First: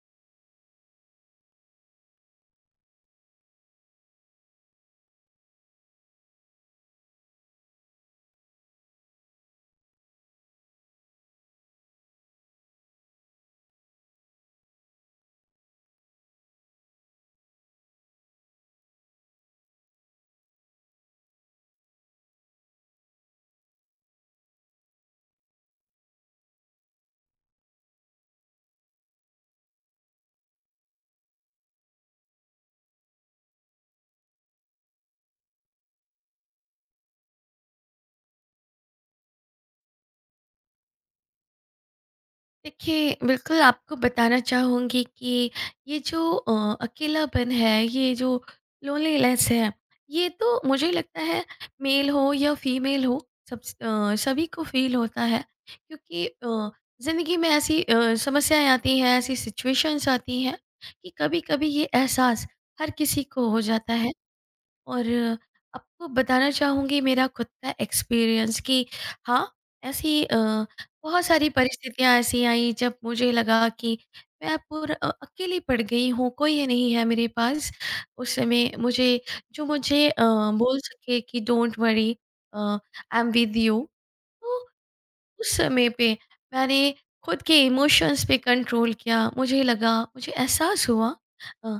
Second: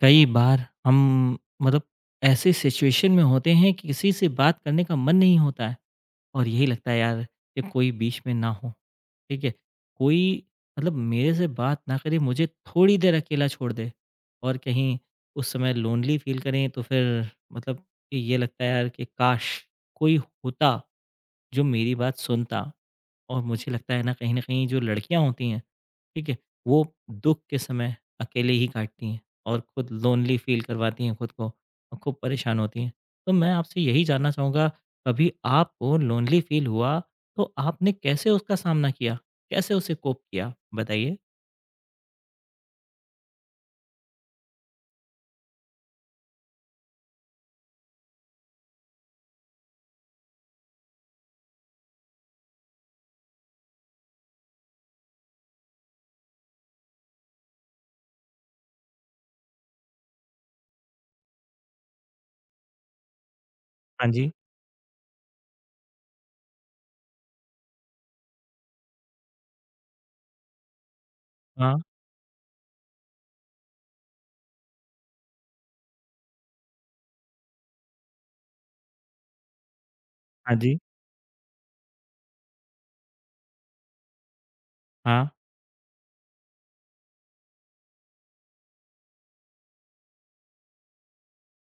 कई बार हम मतलब ऐसे सिचुएशन में होते हैं कि किसी से बात करने का मन नहीं होता है और यही लगता है यार कि कोई बीच में ना हो ठीक है कोई मतलब मेरे से बात ना करे मुझे थोड़ी देर अकेला छोड़ दे और कहीं उस समय लोनली फील करें तो फिर मतलब कि ये लगता है यार कि काश कोई होता जो मेरी बात सुनता और मुझे लगता है ना कहीं न कहीं जो लड़कियाँ होती हैं, ठीक है? वो दुःख के समय अकेले ही काटती हैं और खुद लोनली फ़ील करवाती हैं खुद को और खूब परेशान होती हैं। तो मैं आपसे यही जानना चाहूँगा, कभी आपको लोनली फ़ील हुआ तो आपने कैसे उसका सामना किया? कैसे उसे कोप किया? बताइए। देखिए, बिल्कुल आपको बताना चाहूँगी कि ये जो अकेलापन है, ये जो लोनलीनेस है, ये तो मुझे लगता है मेल हो या फीमेल हो सभी को फ़ील होता है क्योंकि ज़िंदगी में ऐसी समस्याएँ आती हैं, ऐसी सिचुएशंस आती हैं कि कभी-कभी ये एहसास हर किसी को हो जाता हाँ है। जी। और आपको बताना चाहूँगी मेरा खुद का एक्सपीरियंस कि हाँ, ऐसी बहुत सारी हाँ, परिस्थितियाँ ऐसी आई जब मुझे लगा कि मैं पूरा अकेली पड़ गई हूँ, कोई है नहीं है मेरे पास। उस समय मुझे जो मुझे हाँ जी। बोल सके कि don't worry I am with you. तो हाँ, उस समय पे मैंने खुद के इमोशंस पे कंट्रोल किया। मुझे लगा मुझे एहसास हुआ अ अ,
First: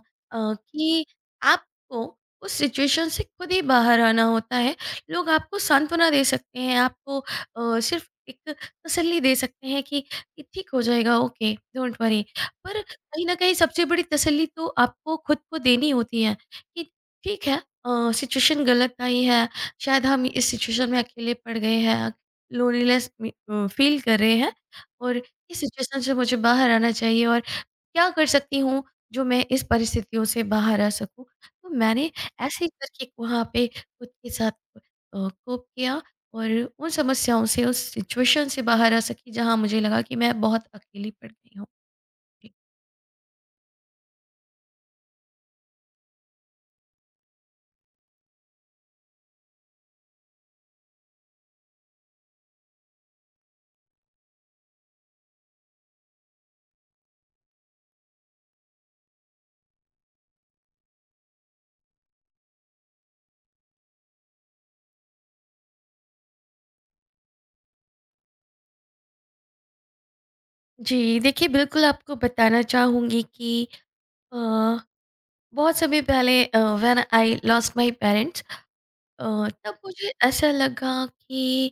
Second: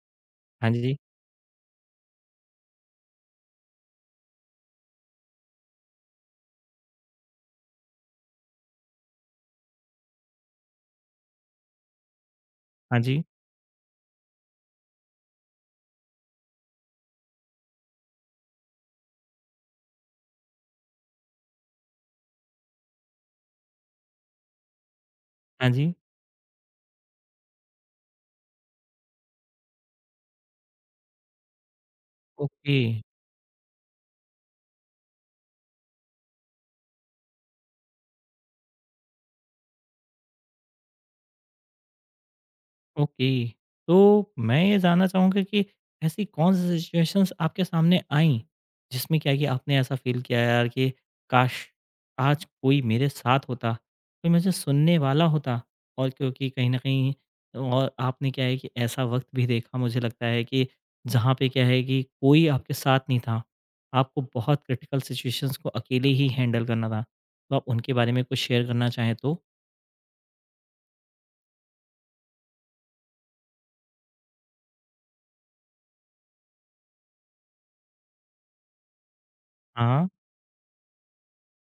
हाँ जी, कि आपको उस सिचुएशन से खुद ही बाहर आना होता है। लोग आपको सांत्वना दे सकते हैं, आपको सिर्फ़ एक तसल्ली दे सकते हैं कि ये ठीक हो जाएगा, ओके, डोंट वरी। पर हाँ जी, कहीं न कहीं सबसे बड़ी तसल्ली तो आपको खुद को देनी होती है कि ठीक है, सिचुएशन गलत आई है, शायद हम इस सिचुएशन में अकेले पड़ गए हैं। लोनलीनेस में फ़ील कर रहे हैं और इस हाँ जी। सिचुएशन से मुझे बाहर आना चाहिए और क्या कर सकती हूँ जो मैं इस परिस्थितियों से बाहर आ सकूँ। तो मैंने ऐसे ही ओके। करके वहाँ पे खुद के साथ कोप किया और उन समस्याओं से, उस सिचुएशन से बाहर आ सकी जहाँ मुझे लगा कि मैं बहुत अकेली पड़ गई हूँ। ओके। तो मैं ये जानना चाहूँगा कि ऐसी कौन-सी सिचुएशंस आपके सामने आईं, जिसमें क्या है कि आपने ऐसा फ़ील किया यार कि काश! आज कोई मेरे साथ होता, कोई मुझे सुनने वाला होता और क्योंकि कहीं न कहीं और आपने क्या है कि ऐसा वक़्त भी देखा मुझे लगता है कि जहाँ पे क्या है कि कोई आपके साथ नहीं था। आपको बहुत क्रिटिकल सिचुएशंस को अकेले ही हैंडल करना था। तो आप उनके बारे में कुछ शेयर करना चाहें तो? जी, देखिए बिल्कुल आपको बताना चाहूँगी कि अ, बहुत समय पहले when I lost my parents, अ, तब हाँ। मुझे ऐसा लगा कि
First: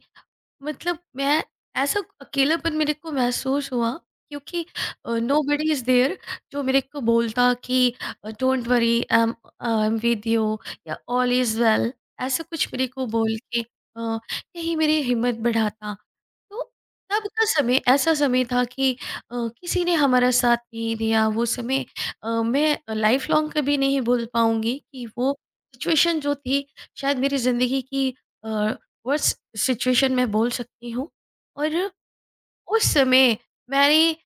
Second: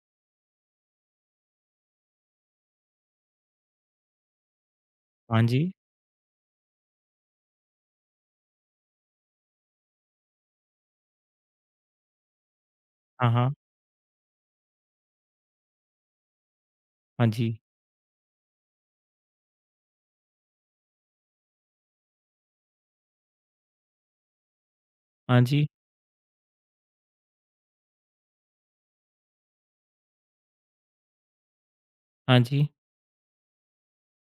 मतलब मैं ऐसा अकेलापन मेरे को महसूस हुआ क्योंकि हाँ नोबडी जी। इज देयर जो मेरे को बोलता कि don't worry I am with you या ऑल इज वेल, ऐसा कुछ मेरे को हाँ, बोल हाँ। के अ, यही मेरी हिम्मत बढ़ाता। तो तब हाँ का जी। समय ऐसा समय था कि अ, किसी ने हमारा साथ नहीं दिया। वो समय मैं लाइफ लॉन्ग कभी नहीं भूल पाऊँगी कि वो हाँ जी। सिचुएशन जो थी, शायद मेरी ज़िंदगी की अ, वर्स्ट सिचुएशन मैं बोल सकती हूँ। और हाँ जी, उस समय मैंने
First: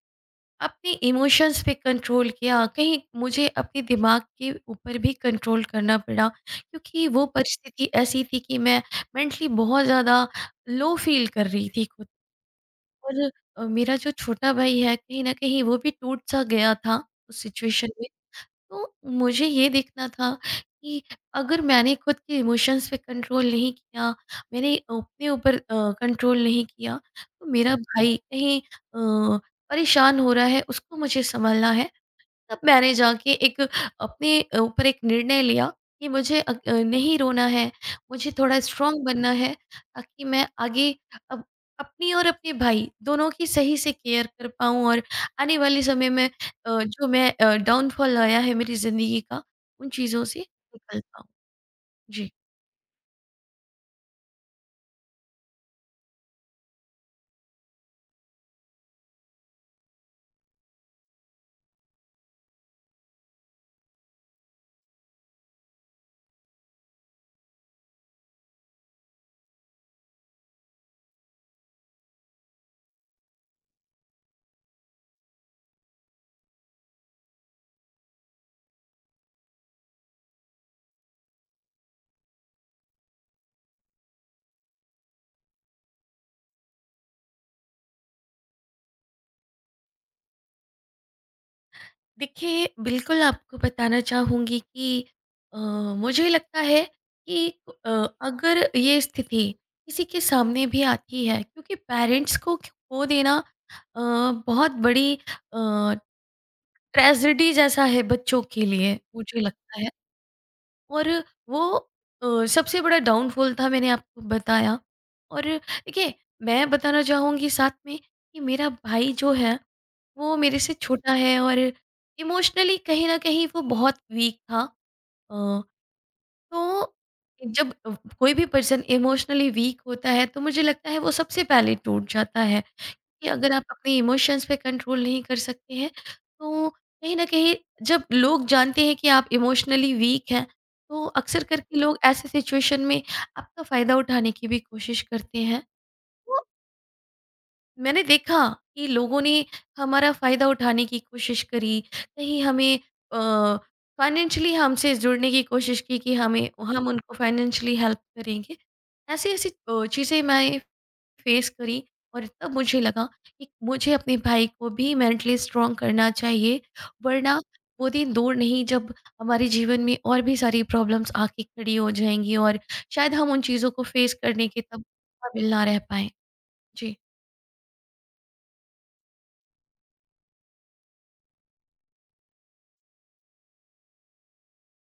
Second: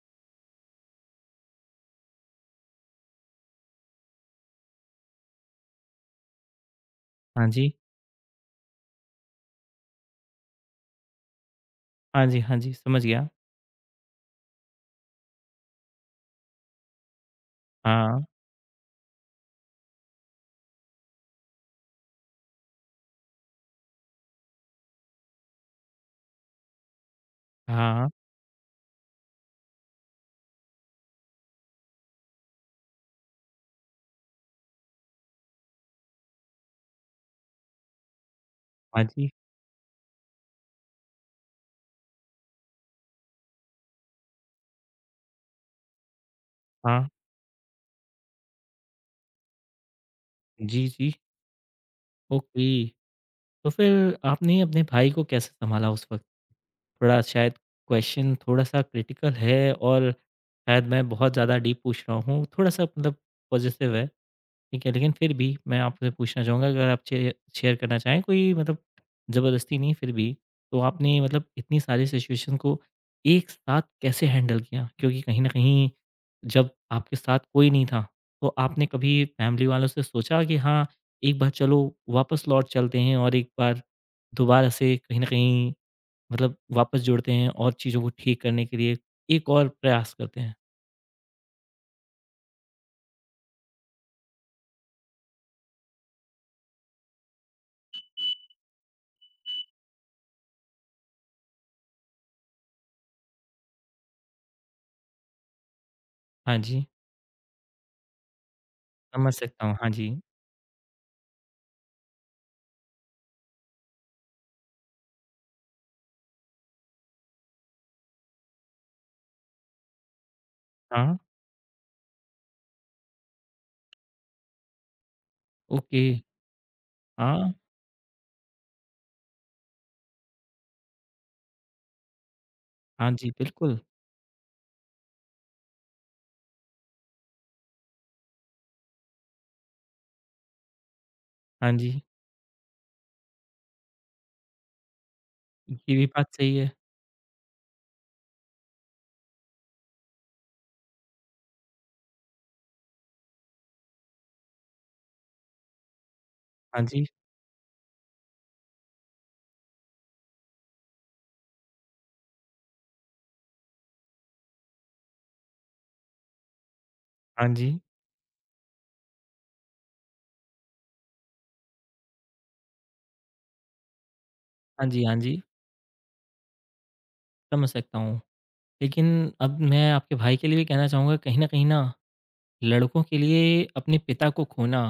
अपने इमोशंस पे कंट्रोल किया, कहीं मुझे अपने दिमाग के ऊपर भी कंट्रोल करना पड़ा क्योंकि वो हाँ जी, परिस्थिति ऐसी थी कि मैं मेंटली बहुत ज़्यादा लो फील कर रही थी खुद। हाँ जी, हाँ जी, समझ और गया। मेरा जो छोटा भाई है कहीं न कहीं वो भी टूट-सा गया था उस सिचुएशन में। हाँ, तो मुझे ये देखना था कि अगर मैंने खुद के इमोशंस पे कंट्रोल नहीं किया, मैंने अपने ऊपर कंट्रोल नहीं किया, तो मेरा हाँ, भाई कहीं परेशान हो रहा है, उसको मुझे सँभालना है। तब मैंने जाके एक अपने ऊपर एक निर्णय लिया कि मुझे नहीं रोना है, मुझे थोड़ा स्ट्रॉन्ग हाँ बनना जी, है ताकि मैं आगे अप अपनी और अपने भाई दोनों की सही से केयर कर पाऊँ और आने वाले समय में, जो हाँ, मैं डाउनफॉल आया है मेरी ज़िंदगी का, उन चीज़ों से जी, निकल जी, पाऊँ। जी। ओके। तो फिर आपने अपने भाई को कैसे सँभाला उस वक़्त? थोड़ा शायद क्वेश्चन थोड़ा-सा क्रिटिकल है और शायद मैं बहुत ज़्यादा डीप पूछ रहा हूँ, थोड़ा-सा मतलब पॉज़िटिव है। ठीक है, लेकिन फिर भी मैं आपसे पूछना चाहूँगा अगर आप शे शेयर करना चाहें कोई मतलब ज़बरदस्ती नहीं फिर भी, तो आपने मतलब इतनी सारी सिचुएशन को एक साथ कैसे हैंडल किया? क्योंकि कहीं न कहीं जब आपके साथ कोई नहीं था, तो आपने कभी फैमिली वालों से सोचा कि हाँ, एक बार चलो वापस लौट चलते हैं और एक बार दोबारा से कहीं न कहीं मतलब वापस जुड़ते हैं और चीज़ों को ठीक करने के लिए एक और प्रयास करते हैं? देखिए, बिल्कुल आपको बताना चाहूँगी कि अ, मुझे लगता है कि अ, अगर ये स्थिति किसी के सामने भी आती है, क्योंकि पेरेंट्स को खो देना अ, बहुत बड़ी अ, हाँ जी, ट्रेजेडी जैसा है बच्चों के लिए, समझ मुझे सकता हूँ। लगता है। हाँ जी। और वो सबसे बड़ा डाउनफॉल था, मैंने आपको बताया। और देखिए, मैं बताना चाहूँगी साथ में कि मेरा भाई जो है वो मेरे से छोटा हाँ, है और इमोशनली कहीं न कहीं वो बहुत वीक था। अ, ओके। तो हाँ। जब कोई भी पर्सन इमोशनली वीक होता है तो मुझे लगता है वो सबसे पहले टूट जाता है, हाँ कि जी, अगर आप बिल्कुल। अपने इमोशंस पे कंट्रोल नहीं कर सकते हैं, तो कहीं न कहीं जब लोग जानते हैं कि आप इमोशनली वीक हैं, तो अक्सर हाँ करके लोग जी, ऐसे सिचुएशन में आपका फ़ायदा उठाने की भी कोशिश करते हैं। ये भी बात तो सही है। मैंने देखा कि लोगों ने हमारा फ़ायदा उठाने की कोशिश करी, कहीं हमें अ, फ़ाइनेंशियली हमसे जुड़ने की कोशिश की कि हमें हाँ हम जी, उनको फ़ाइनेंशियली हेल्प करेंगे। ऐसी-ऐसी चीज़ें मैं फ़ेस करी और तब मुझे लगा कि मुझे अपने भाई को भी मेंटली स्ट्रॉन्ग करना चाहिए, वरना हाँ जी, वो दिन दूर नहीं जब हमारे जीवन में और भी सारी प्रॉब्लम्स आके खड़ी हो जाएँगी और शायद हम उन चीज़ों को फ़ेस करने के तब हाँ जी, हाँ जी, काबिल ना रह पाएँ। जी। समझ सकता हूँ। लेकिन अब मैं आपके भाई के लिए भी कहना चाहूँगा कहीं न कहीं ना, लड़कों के लिए अपने पिता को खोना,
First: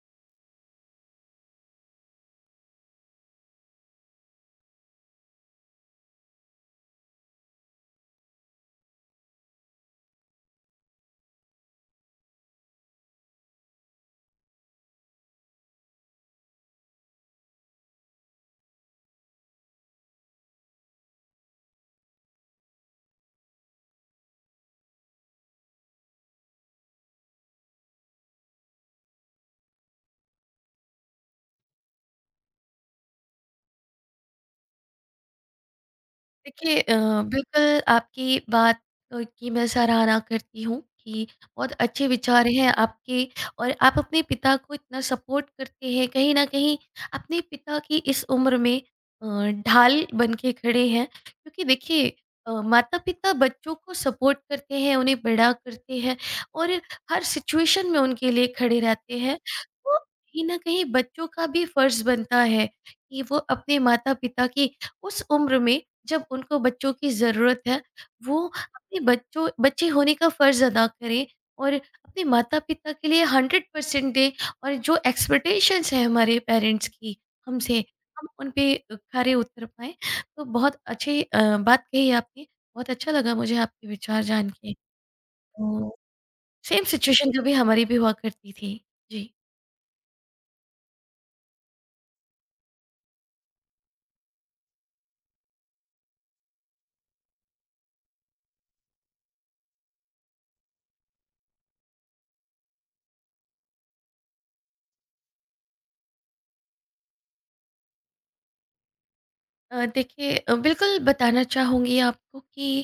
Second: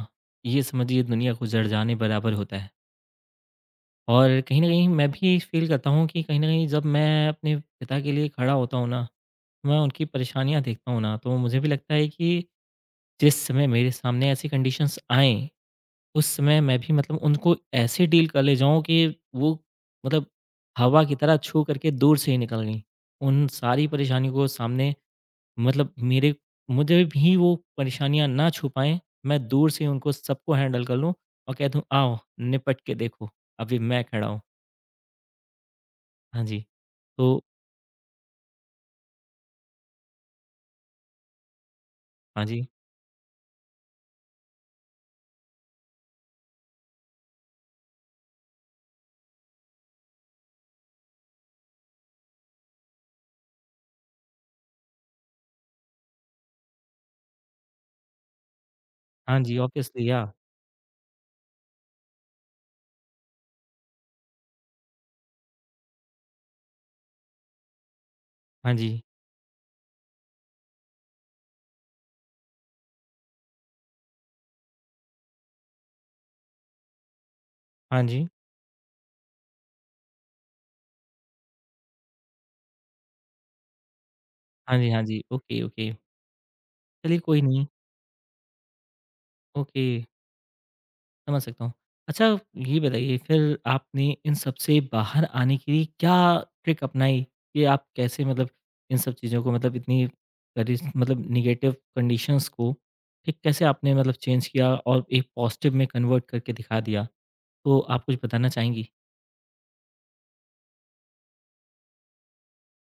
ये समझिए दुनिया को जड़-जाने बराबर होता है। और कहीं न कहीं मैं भी फ़ील करता हूँ कि कहीं न कहीं जब मैं अपने पिता के लिए खड़ा होता हूँ ना, मैं उनकी परेशानियाँ देखता हूँ ना, तो मुझे भी लगता है कि जिस समय मेरे सामने ऐसी कंडीशंस आएँ उस समय मैं भी मतलब उनको ऐसे डील कर ले जाऊँ कि वो मतलब हवा की तरह छू करके दूर से ही निकल गईं। उन सारी परेशानियों को सामने मतलब मेरे मुझे भी वो परेशानियाँ ना छू पाएँ, मैं दूर से उनको सबको हैंडल कर लूँ और कह दूँ आओ निपट के देखो, अभी मैं खड़ा हूँ। हाँ जी। देखिए, तो बिल्कुल आपकी बात की मैं सराहना करती हूँ कि बहुत अच्छे हाँ विचार जी, हैं आपके और आप अपने पिता को इतना सपोर्ट करते हैं, कहीं न कहीं अपने पिता की इस उम्र में ढाल बन के खड़े हैं। क्योंकि देखिए, माता-पिता बच्चों को सपोर्ट करते हैं, उन्हें बड़ा करते हैं और हर सिचुएशन में उनके लिए खड़े रहते हैं। हाँ जी, तो ऑब्वियसली या कहीं न कहीं बच्चों का भी फ़र्ज़ बनता है कि वो अपने माता-पिता की उस उम्र में जब उनको बच्चों की ज़रूरत है, वो हाँ अपने जी, बच्चों बच्चे होने का फ़र्ज़ अदा करें और अपने माता-पिता के लिए 100% दें और जो एक्सपेक्टेशंस हैं हमारे पेरेंट्स की हमसे, हाँ जी, हम उन पे खरे उतर पाएँ। तो बहुत अच्छी बात कही आपने, बहुत अच्छा लगा मुझे आपके विचार जान के। हाँ जी, हाँ जी, ओके, ओके। तो सेम चलिए सिचुएशन कोई कभी नहीं, हमारी भी हुआ करती थी। जी। ओके। समझ सकता हूँ। अच्छा ये बताइए फिर आपने इन सब से बाहर आने के लिए क्या ट्रिक अपनाई कि आप कैसे मतलब इन सब चीज़ों को मतलब इतनी करी मतलब नेगेटिव कंडीशंस को ठीक कैसे आपने मतलब चेंज किया और एक पॉजिटिव में कन्वर्ट करके दिखा दिया? तो आप कुछ बताना चाहेंगी? देखिए, बिल्कुल बताना चाहूँगी आपको कि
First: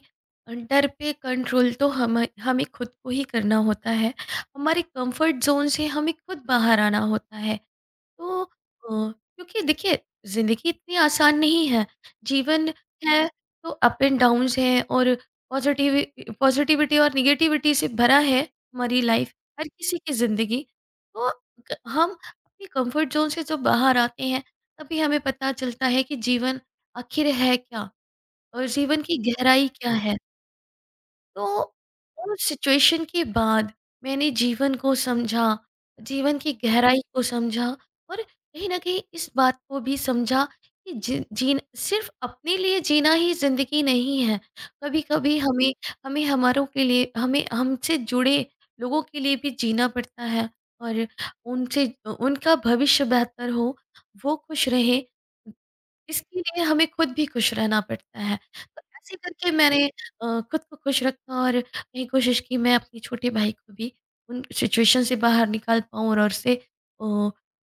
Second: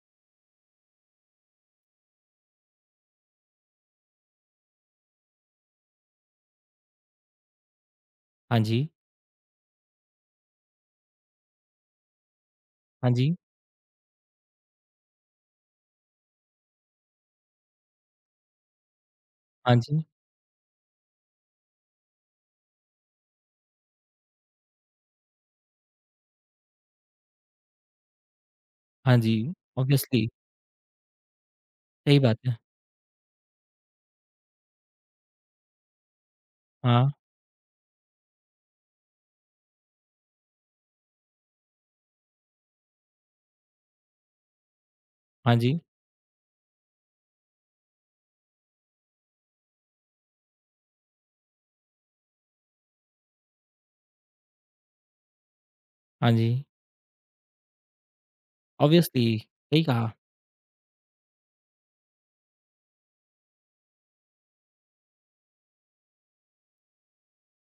डर पे कंट्रोल तो हम हमें खुद को ही करना होता है, हमारे कंफर्ट जोन से हमें खुद बाहर आना होता है। तो हाँ जी, क्योंकि देखिए, ज़िंदगी इतनी आसान नहीं है। जीवन हाँ है जी, तो अप एंड डाउन्स हैं और पॉज़िटिव पॉज़िटिविटी और नेगेटिविटी से भरा है हमारी लाइफ़, हर हाँ किसी जी, की ज़िंदगी। तो क हम अपनी कम्फ़र्ट ज़ोन से जब बाहर आते हैं, तभी हमें पता चलता है कि जीवन आखिर है क्या और जीवन हाँ की जी, गहराई क्या है। ऑब्वियसली तो सही बात उस है। सिचुएशन के बाद मैंने जीवन को समझा, जीवन की गहराई हाँ, को समझा और कहीं न कहीं इस बात को भी समझा कि जी जीन सिर्फ़ अपने लिए जीना ही ज़िंदगी नहीं है। कभी-कभी हाँ हमें जी, हमें हमारों के लिए हमें हमसे जुड़े लोगों के लिए भी जीना पड़ता है और उनसे उनका भविष्य बेहतर हो, वो खुश रहें, हाँ इसके जी, लिए हमें खुद भी खुश रहना पड़ता है। तो ऐसे ऑब्वियसली करके सही मैंने कहा। खुद को खुश रखा और यही कोशिश की मैं अपने छोटे भाई को भी उन सिचुएशन से बाहर निकाल पाऊँ और उससे अ,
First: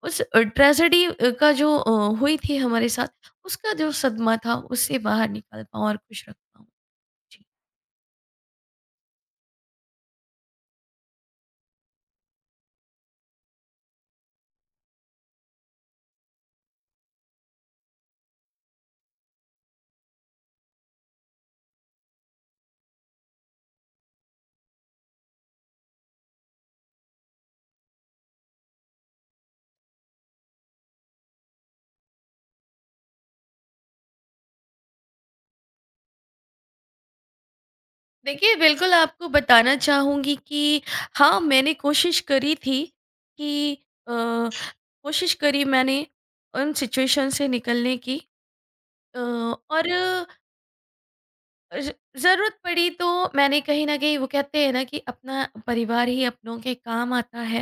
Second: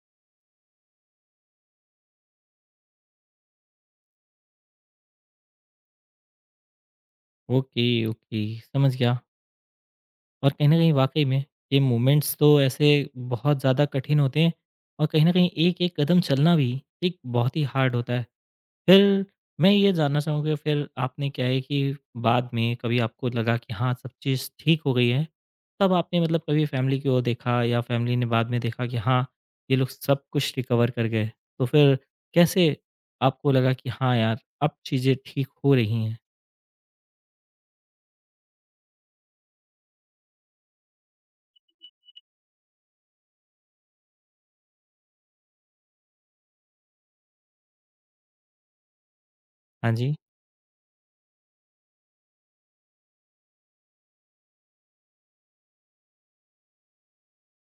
उस ट्रेजेडी का जो हुई थी हमारे साथ, उसका जो सदमा था उससे बाहर निकाल पाऊँ और खुश रख पाऊँ। जी। ओके, ओके समझ गया। और कहीं न कहीं वाक़ई में ये मूवमेंट्स तो ऐसे बहुत ज़्यादा कठिन होते हैं और कहीं न कहीं एक-एक कदम चलना भी एक बहुत ही हार्ड होता है। फिर मैं ये जानना चाहूँगा फिर आपने क्या है कि बाद में कभी आपको लगा कि हाँ, सब चीज़ ठीक हो गई है, तब आपने मतलब कभी फैमिली की ओर देखा या फैमिली ने बाद में देखा कि हाँ, ये लोग सब कुछ रिकवर कर गए, तो फिर कैसे आपको लगा कि हाँ यार, अब चीज़ें ठीक हो रही हैं? देखिए, बिल्कुल आपको बताना चाहूँगी कि हाँ, मैंने कोशिश करी थी कि अ, कोशिश करी मैंने उन सिचुएशन से निकलने की। अ, और हाँ जी, ज ज़रूरत पड़ी तो मैंने, कहीं न कहीं वो कहते हैं ना कि अपना परिवार ही अपनों के काम आता है।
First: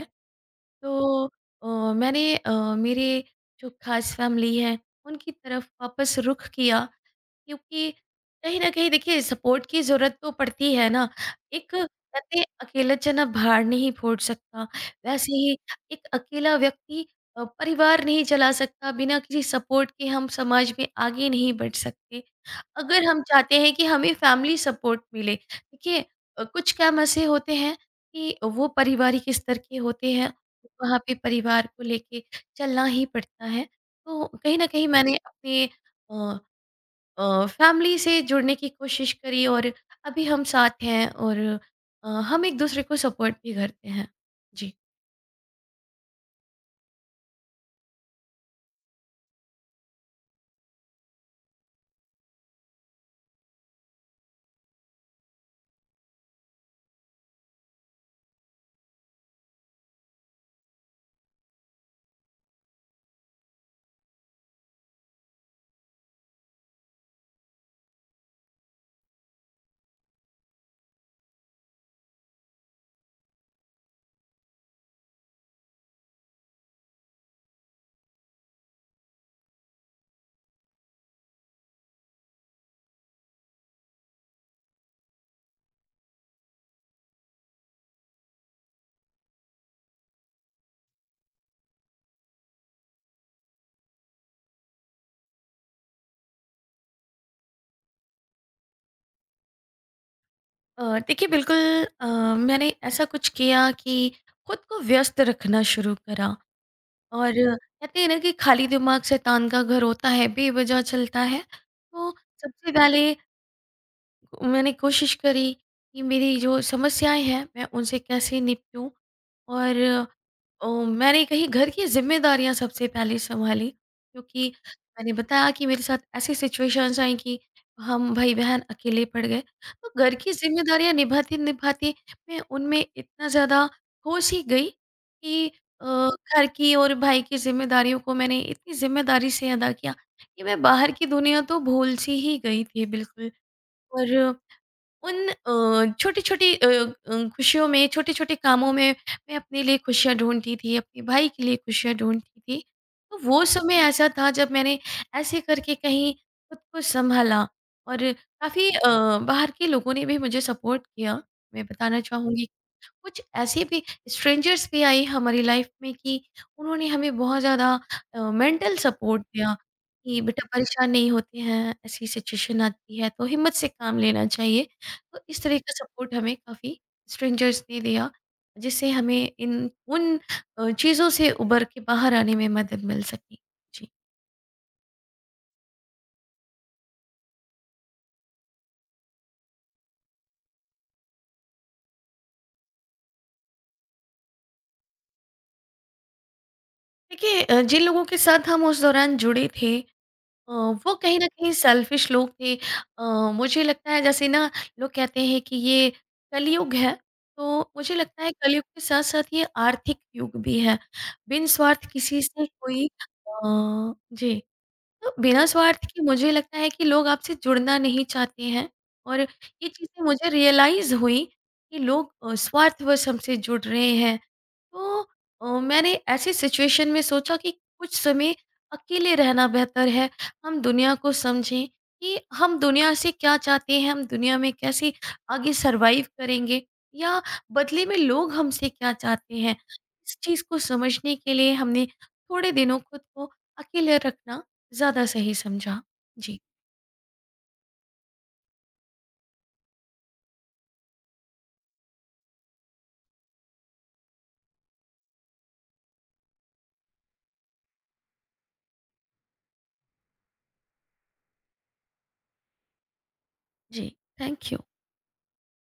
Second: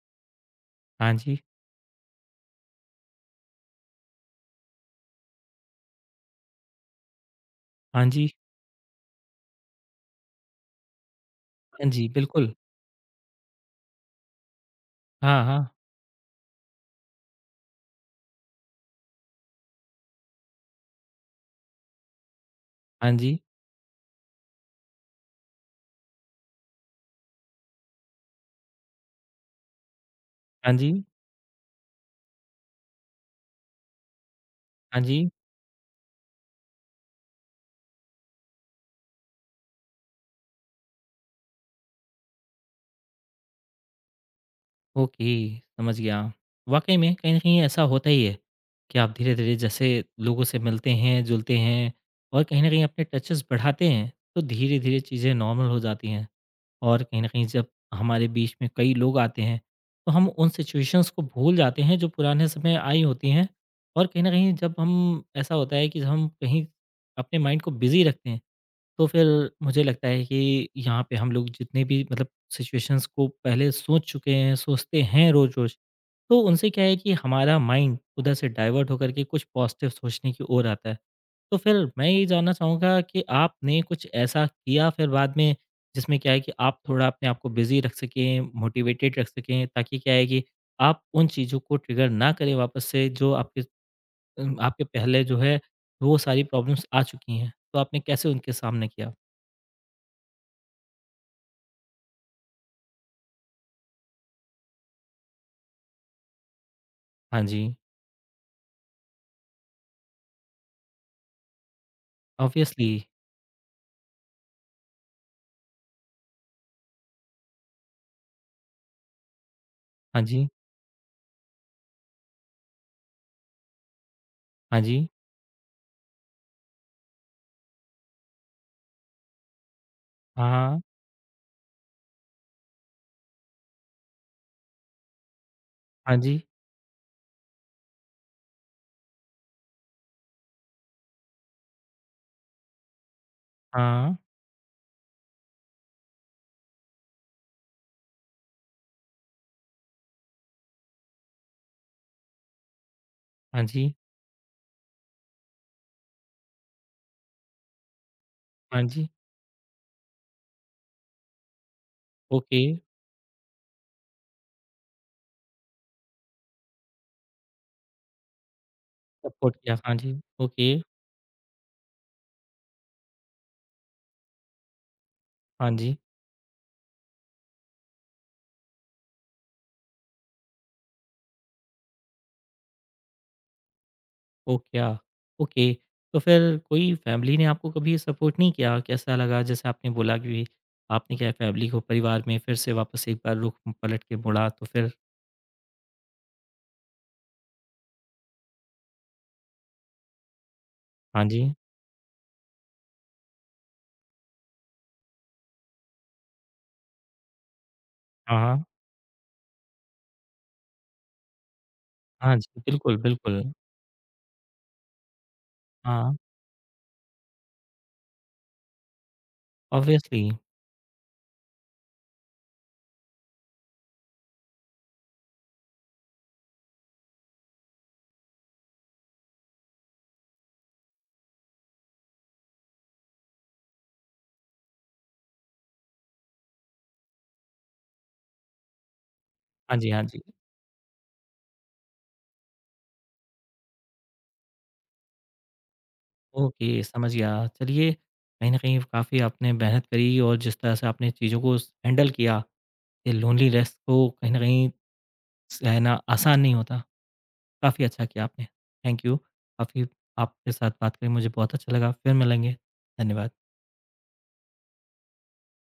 हाँ तो जी, अ, मैंने मेरे जो खास फैमिली है उनकी तरफ वापस रुख किया, क्योंकि हाँ जी, कहीं ना कहीं देखिए सपोर्ट की ज़रूरत तो पड़ती है ना। एक हाँ जी, कहते हैं, बिल्कुल। अकेला चना भार नहीं फोड़ सकता। वैसे हाँ, ही हाँ, एक अकेला व्यक्ति परिवार नहीं चला सकता, बिना किसी सपोर्ट के हम समाज में आगे नहीं बढ़ सकते। अगर हाँ हम जी। चाहते हैं कि हमें फैमिली सपोर्ट मिले, देखिए कुछ काम ऐसे होते हैं कि वो पारिवारिक स्तर के होते हैं, हाँ जी, वहाँ पे परिवार को लेके चलना ही पड़ता है। तो कहीं न कहीं हाँ मैंने जी। अपने अ फैमिली से जुड़ने की कोशिश करी और अभी हम साथ हैं और हम एक-दूसरे को सपोर्ट भी करते हैं। जी। ओके, समझ गया। वाक़ई में कहीं न कहीं ऐसा होता ही है कि आप धीरे-धीरे जैसे लोगों से मिलते हैं, जुलते हैं और कहीं न कहीं अपने टचेज़ बढ़ाते हैं, तो धीरे-धीरे चीज़ें नॉर्मल हो जाती हैं। और कहीं न कहीं जब हमारे बीच में कई लोग आते हैं, तो हम उन सिचुएशंस को भूल जाते हैं जो पुराने समय आई होती हैं। और कहीं न कहीं जब हम ऐसा होता है कि जब हम कहीं अपने माइंड को बिज़ी रखते हैं तो फिर मुझे लगता है कि यहाँ पे हम लोग जितने भी मतलब सिचुएशंस को पहले सोच चुके हैं, सोचते हैं रोज़-रोज़, तो उनसे क्या है कि हमारा माइंड उधर से डाइवर्ट होकर के कुछ पॉजिटिव सोचने की ओर आता है। तो फिर मैं ये जानना चाहूँगा कि आपने कुछ ऐसा किया फिर बाद में, जिसमें क्या है कि आप थोड़ा अपने आप को बिज़ी रख सकें, मोटिवेटेड रख सकें, ताकि क्या है कि आप उन चीज़ों को ट्रिगर ना करें वापस से जो आपके आपके पहले जो है, वो सारी प्रॉब्लम्स आ चुकी हैं। तो आपने कैसे उनके सामना किया? देखिए बिल्कुल, अ, मैंने ऐसा कुछ किया कि खुद को व्यस्त रखना शुरू करा और हाँ जी, कहते हैं ना कि खाली दिमाग शैतान का घर होता है, बेवज़ह चलता है। तो सबसे ऑब्वियसली। पहले मैंने कोशिश करी कि मेरी जो समस्याएँ हैं मैं उनसे कैसे निपटूँ। और हाँ जी, मैंने, कहीं घर की ज़िम्मेदारियाँ सबसे पहले सँभाली क्योंकि हाँ जी, मैंने बताया कि मेरे साथ ऐसी सिचुएशंस आई कि हम भाई-बहन अकेले पड़ गए। तो घर की हाँ, हाँ, ज़िम्मेदारियाँ निभाते-निभाते मैं उनमें इतना ज़्यादा खो-सी गई कि हाँ जी, घर की और भाई की ज़िम्मेदारियों को मैंने इतनी ज़िम्मेदारी से अदा किया कि मैं बाहर की दुनिया तो भूल-सी ही गई थी बिल्कुल। हाँ, और उन छोटी-छोटी खुशियों में, छोटे-छोटे कामों में मैं अपने लिए खुशियाँ ढूँढती थी, अपने भाई के लिए खुशियाँ ढूँढती थी। तो वो हाँ समय जी, ऐसा था जब मैंने ऐसे करके कहीं खुद को सँभाला और काफ़ी हाँ जी, बाहर के लोगों ने भी मुझे सपोर्ट किया। मैं बताना चाहूँगी ओके, कुछ ऐसे भी स्ट्रेंजर्स भी आए हमारी लाइफ में कि उन्होंने हमें बहुत ज़्यादा मेंटल सपोर्ट दिया सपोर्ट किया, हाँ जी, कि बेटा ओके, परेशान नहीं होते हैं, ऐसी सिचुएशन आती है तो हिम्मत से काम लेना चाहिए। तो इस तरह हाँ का जी, सपोर्ट हमें काफ़ी स्ट्रेंजर्स ने दिया, जिससे हमें इन उन अ, चीज़ों से उभर के बाहर आने में मदद मिल सकी। जी। ओ क्या, ओके। तो फिर कोई फैमिली ने आपको कभी सपोर्ट नहीं किया? कैसा लगा? जैसे आपने बोला कि आपने क्या है फैमिली को परिवार में फिर से वापस एक बार रुख पलट के मुड़ा तो फिर देखिए, जिन लोगों के साथ हम उस दौरान जुड़े थे, अ, वो कहीं हाँ न कहीं जी, सेल्फिश लोग थे। अ, मुझे लगता है, जैसे ना लोग कहते हैं कि ये कलयुग है, तो मुझे लगता है हाँ, कलयुग हाँ, के साथ-साथ ये आर्थिक युग भी है। बिन स्वार्थ किसी हाँ से जी, कोई बिल्कुल, बिल्कुल, जी, तो बिना स्वार्थ के हाँ, मुझे लगता है कि लोग आपसे जुड़ना नहीं चाहते हैं और ये चीज़ें मुझे ऑब्वियसली। रियलाइज़ हुई कि लोग स्वार्थवश हमसे जुड़ रहे हैं। तो मैंने ऐसी सिचुएशन में सोचा कि कुछ समय अकेले रहना बेहतर है। हम दुनिया को समझें कि हम दुनिया से क्या चाहते हैं, हम दुनिया में कैसे आगे सर्वाइव करेंगे या बदले में लोग हमसे क्या चाहते हैं। हाँ जी, हाँ इस जी। चीज़ को समझने के लिए हमने थोड़े दिनों खुद को अकेले रखना ज़्यादा सही समझा। जी, ओके, समझ गया। चलिए, कहीं न कहीं काफ़ी आपने मेहनत करी और जिस तरह से आपने चीज़ों को स हैंडल किया, ये लोनलीनेस को कहीं न कहीं सहना आसान नहीं होता। काफ़ी अच्छा किया आपने। Thank you. काफ़ी आपके साथ बात करके मुझे बहुत अच्छा लगा। फिर मिलेंगे। धन्यवाद। जी। Thank you.